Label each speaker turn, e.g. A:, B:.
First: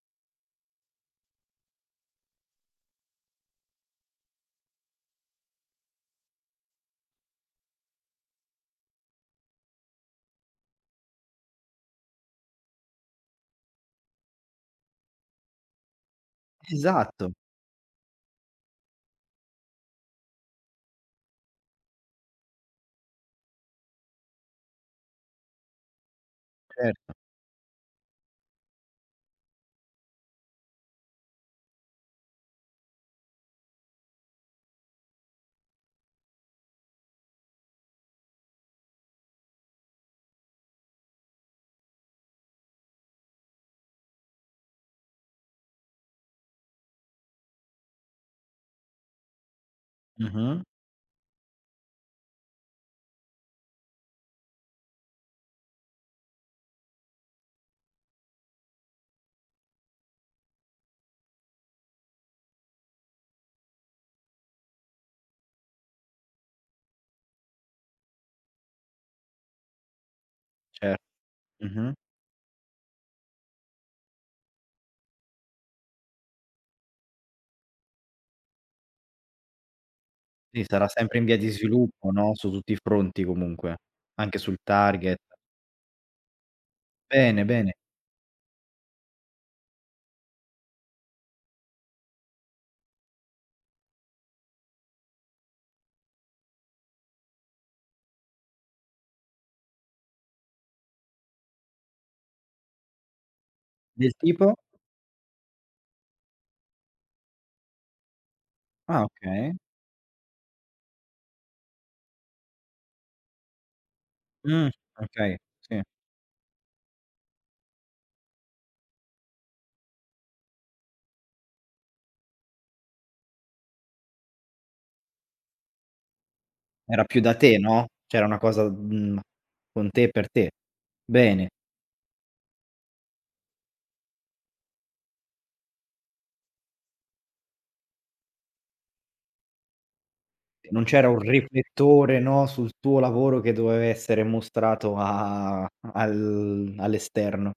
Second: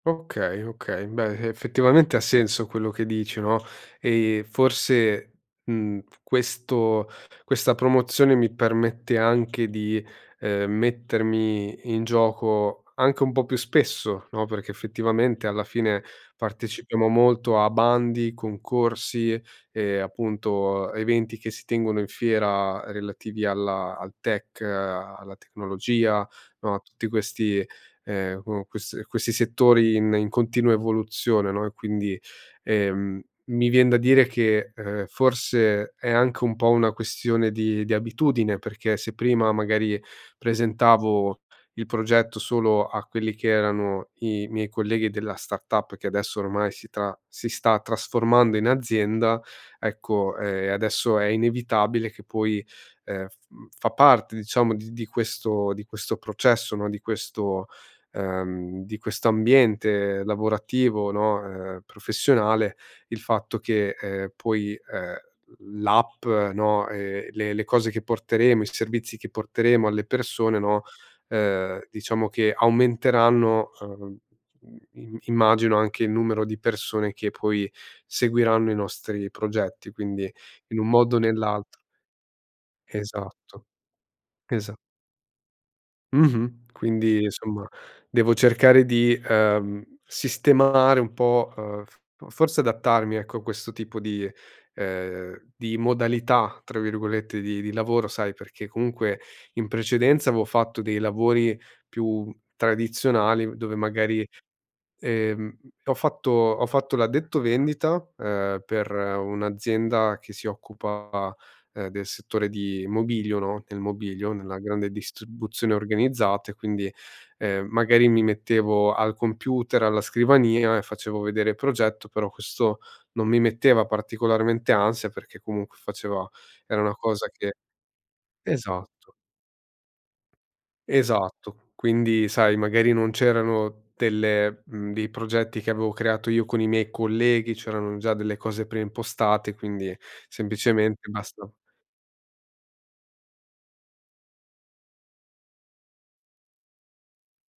A: Okay, okay, beh effettivamente ha senso quello che dici, no, ehm, forse, mhmm, questo questa promozione mi permette anche di, ehm, mettermi in gioco anche un po' più spesso, no, perché effettivamente alla fine partecipiamo
B: Esatto.
A: molto a bandi, concorsi e appunto eventi che si tengono in fiera relativi alla al tech, alla tecnologia, no, a tutti
B: Certo.
A: questi, ehm, q questi a questi settori in in continua evoluzione, no, e quindi, ehm, mi vien da dire che, ehm, forse è anche un po' una questione di di abitudine. Perché se prima magari presentavo il progetto solo a quelli che erano i miei colleghi della startup, che adesso ormai si tra si sta trasformando in azienda, ecco,
B: Mh-mh.
A: ehm, adesso è inevitabile che poi, ehm, f fa parte diciamo di di questo di questo processo, no, di questo, ehm, di questo ambiente lavorativo, no, ehm, professionale il fatto che, ehm, poi, ehm, l'app, no, ehm, le le cose che porteremo, i servizi che porteremo alle persone, no,
B: Ce
A: ehm,
B: mh-mh.
A: diciamo che aumenteranno, uhm, im immagino anche il numero di persone che poi seguiranno i nostri progetti, quindi
B: Sì
A: in
B: sarà
A: un modo
B: sempre
A: o
B: in via di
A: nell'altro.
B: sviluppo, no, su tutti i fronti
A: Esatto.
B: comunque, anche sul
A: Esa
B: target.
A: Mh-mh. Quindi
B: Bene,
A: insomma
B: bene.
A: devo cercare di, ehm, sistemare un po', uhm, f forse adattarmi ecco a questo tipo di ehm, di "modalità" tra virgolette di di lavoro sai perché comunque in precedenza avevo fatto dei lavori più tradizionali dove
B: Del
A: magari,
B: tipo?
A: ehm ho fatto ho fatto l'addetto vendita, ehm, per
B: Ah, okay.
A: un'azienda che si occupa del settore di mobilio, no, nel mobilio, nella
B: Mh.
A: grande
B: Okay.
A: distribuzione
B: Sì.
A: organizzata e quindi, ehm, magari mi mettevo al computer, alla scrivania e facevo vedere il progetto. Però questo non mi metteva particolarmente ansia perché comunque faceva era una
B: Era più
A: cosa
B: da
A: che
B: te, no, cioè era una cosa,
A: esatto.
B: mhmm, con te e per te. Bene.
A: Esatto. Quindi sai magari non c'erano delle mhmm, dei progetti che avevo creato io con i miei colleghi, c'erano già delle cose pre impostate, quindi
B: Non
A: semplicemente
B: c'era un
A: basta
B: riflettore, no, sul tuo lavoro che doveva essere mostrato a al all'esterno.